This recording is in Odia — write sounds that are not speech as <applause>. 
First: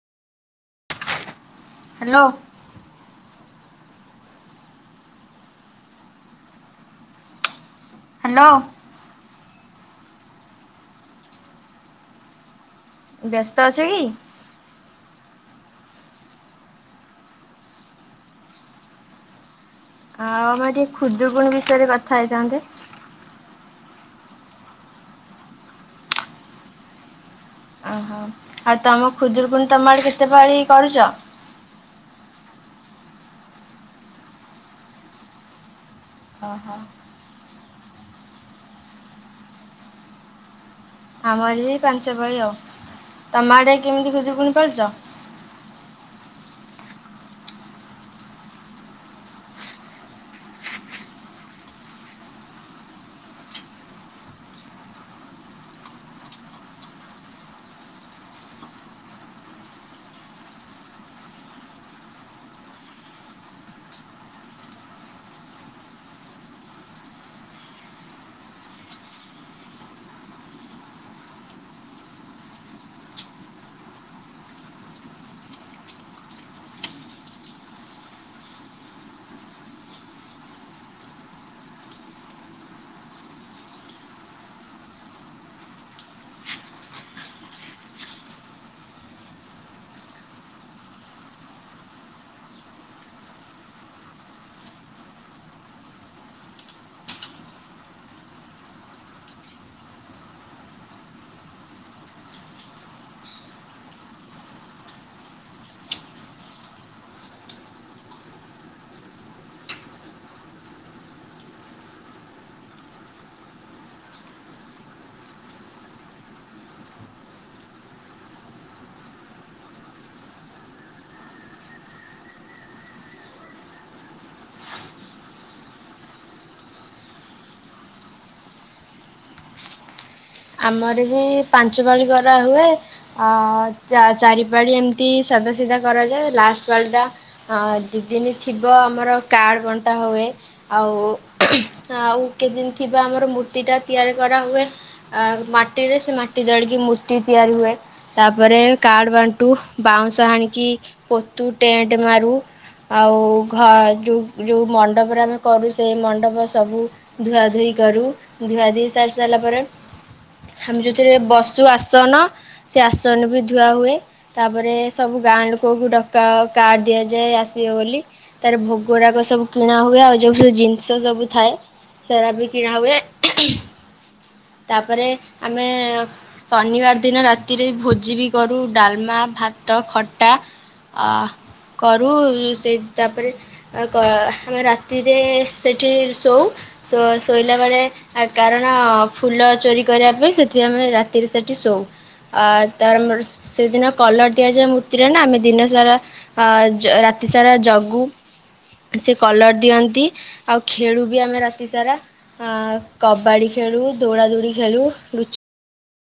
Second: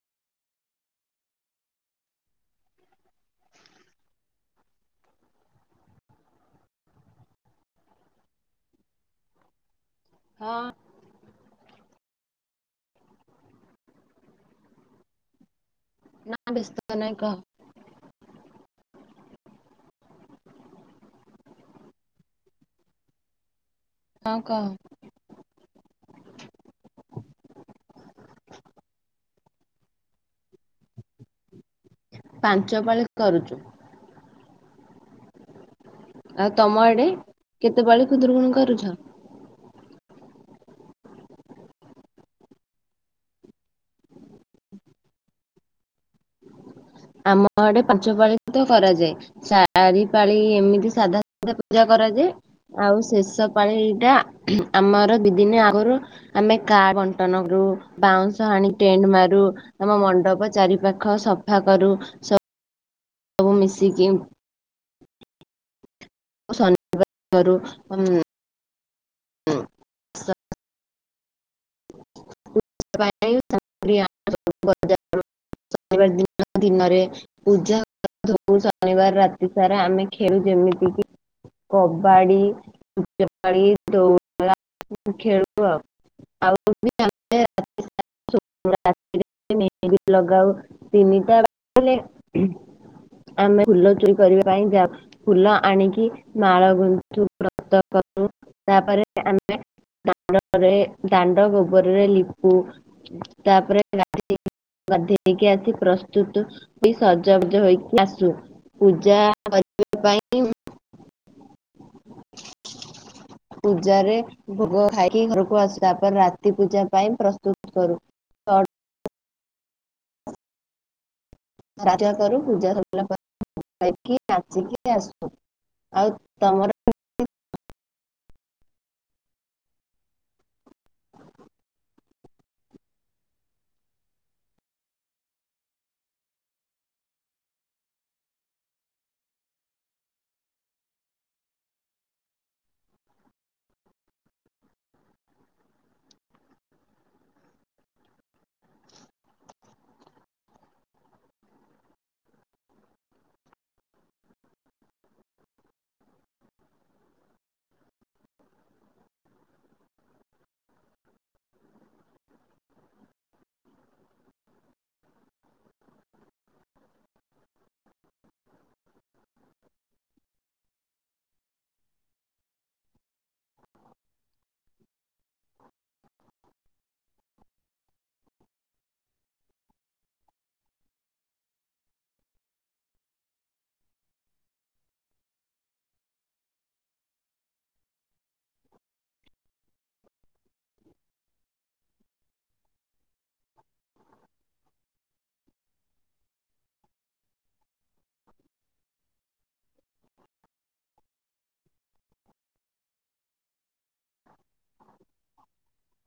ହ୍ୟାଲୋ। ହ୍ୟାଲୋ। ହଁ। ବ୍ୟସ୍ତ ଅଛୁ କି? ନାଁ ବ୍ୟସ୍ତ ନାହିଁ କହ? ଆଉ ଆମେ ଟିକେ ଖୁଦୁରୁକୁଣି ବିଷୟରେ କଥା ହେଇଥାନ୍ତେ? ହଁ କହ? ଆହା ଆଉ ତମ ଖୁଦୁରକୁଣି ତମ ଆଡେ କେତେପାଳି କରୁଛ? ପାଞ୍ଚ ପାଳି କରୁଛୁ। ଆଉ ଓହୋ। ତମ ଆଡେ କେତେପାଳି ଖୁଦୂରୁକୁଣି କରୁଛ? ଆମର ବି ପାଞ୍ଚ ପାଳି ଆଉ ତମ ଆଡେ କେମିତି ଖୁଦୁରୁକୁଣୀ ପାଳୁଛ? ଆମ ଆଡେ ପାଞ୍ଚ ପାଳି ତ କରାଯାଏ। ଚାରି ପାଳି ଏମିତି ସାଧା ସାଧା ପୂଜା କରାଯାଏ। ଆଉ ଶେଷ ପାଳିଟା ଆମର ଦି ଦିନି ଆଗରୁ ଆମେ କାର୍ଡ ବଣ୍ଟନ କରୁ ବାଉଁଶ ଆଣି ଟେଣ୍ଟ ମାରୁ ଆମ ମଣ୍ଡପ ଚାରି ପାଖ ସଫା କରୁ। ସବୁ ମିଶିକି <inaudible> <inaudible> <inaudible> ଶନିବାର ଦିନ ଦିନରେ ପୂଜା <inaudible> ଶନିବାର ରାତି ସାରା ଆମେ ଖେଳୁ ଯେମିତି କି? କବାଡ଼ି, ଲୁଚକାଳି <inaudible> ଖେଳୁ ଆଉ <inaudible> <inaudible> ଆମେ ଫୁଲ ଚୋରି କରିବା ପାଇଁ ଯାଉ। ଫୁଲ ଆଣିକି ମାଳ ଗୁନ୍ଥୁ ବ୍ରତ କରୁ ତାପରେ ଆମେ ଦାଣ୍ଡରେ ଦାଣ୍ଡ ଗୋବରରେ ଲିପୁ ତାପରେ <inaudible> ଗାଧେଇକି ଆସି ପ୍ରସ୍ତୁତୁ ବି ସଜବାଜ ହେଇକି ଆସୁ ପୂଜା କରିବା ପାଇଁ <inaudible> <inaudible> ପୂଜାରେ ଭୋଗ ଖାଇକି ଘରୁକୁ ଆସିଥାଉ। ରାତି ପୂଜା ପାଇଁ ପ୍ରସ୍ତୁତ କରୁ। ପୂଜା କରୁ ପୂଜା ସରିଲା ପରେ ଯାଇକି ନାଚିକି ଆସୁ। ଆଉ ତମର। ଆମର ବି ପାଞ୍ଚ ପାଳି କରାହୁଏ। ଅ ଚାରିପାଳି ଏମିତି ସାଧା ସିଧା କରାଯାଏ ଲାଷ୍ଟ ପାଳି ଟା ହଁ ଦି ଦିନ ଥିବ ଆମର କାର୍ଡ ବଣ୍ଟା ହୁଏ। ଆଉ ଆଉ କେତଦିନ ଥିବା ଆମର ମୂର୍ତ୍ତିଟା ତିଆରି କରାହୁଏ। ଆ ମାଟିରେ ସେ ମାଟି ଧରିକି ମୂର୍ତ୍ତି ତିଆରି ହୁଏ। ତାପରେ କାର୍ଡ ବାଣ୍ଟୁ ବାଉଁଶ ହାଣିକି ପୋତୁ ଟେଣ୍ଟ ମାରୁ। ଆଉ ଘ ଯୋଉ ଯୋଉ ମଣ୍ଡପରେ ଆମେ କରୁ ସେଇ ମଣ୍ଡପ ସବୁ ଧୁଆଧୁଇ କରୁ ଧୁଆଧୁଇ ସାରି ସାରିଲା ପରେ। ଆମେ ଯୋଉଥିରେ ବସୁ ଆସନ ସେ ଆସନ ବି ଧୁଆ ହୁଏ। ତାପରେ ସବୁ ଗାଁ ଲୋକଙ୍କୁ ଡକା କାର୍ଡ ଦିଆଯାଏ ଆସିବେ ବୋଲି। ତାର ଭୋଗରାଗ ସବୁ କିଣା ହୁଏ ଆଉ ଯୋଉ ସବୁ ଜିନିଷ ସବୁ ଥାଏ। ସେରା ବି କିଣା ହୁଏ। ତାପରେ ଆମେ ଶନିବାର ଦିନ ରାତିରେ ଭୋଜି ବି କରୁ ଡାଲମା ଭାତ ଖଟା। ଆଃ କରୁ ସେଇ ତାପରେ ଆମେ ରାତିରେ ସେଠି ଶୋଉ। ଶୋ ଶୋଇଲା ବେଳେ କାରଣ ଫୁଲ ଚୋରି କରିବା ପାଇଁ ସେଥି ଆମେ ରାତିରେ ସେଠି ଶୋଉ। ଆ ତାର ସେଦିନ କଲର ଦିଆଯାଏ ମୂର୍ତ୍ତିରେ ନା ଆମେ ଦିନ ସାରା ଅ ରାତି ସାରା ଜଗୁ। ସେ କଲର ଦିଅନ୍ତି ଆଉ ଖେଳୁ ବି ଆମେ ରାତି ସାରା। ଆ କବାଡି ଖେଳୁ ଦୌଡା ଦୌଡ଼ି ଖେଳୁ ଲୁଚ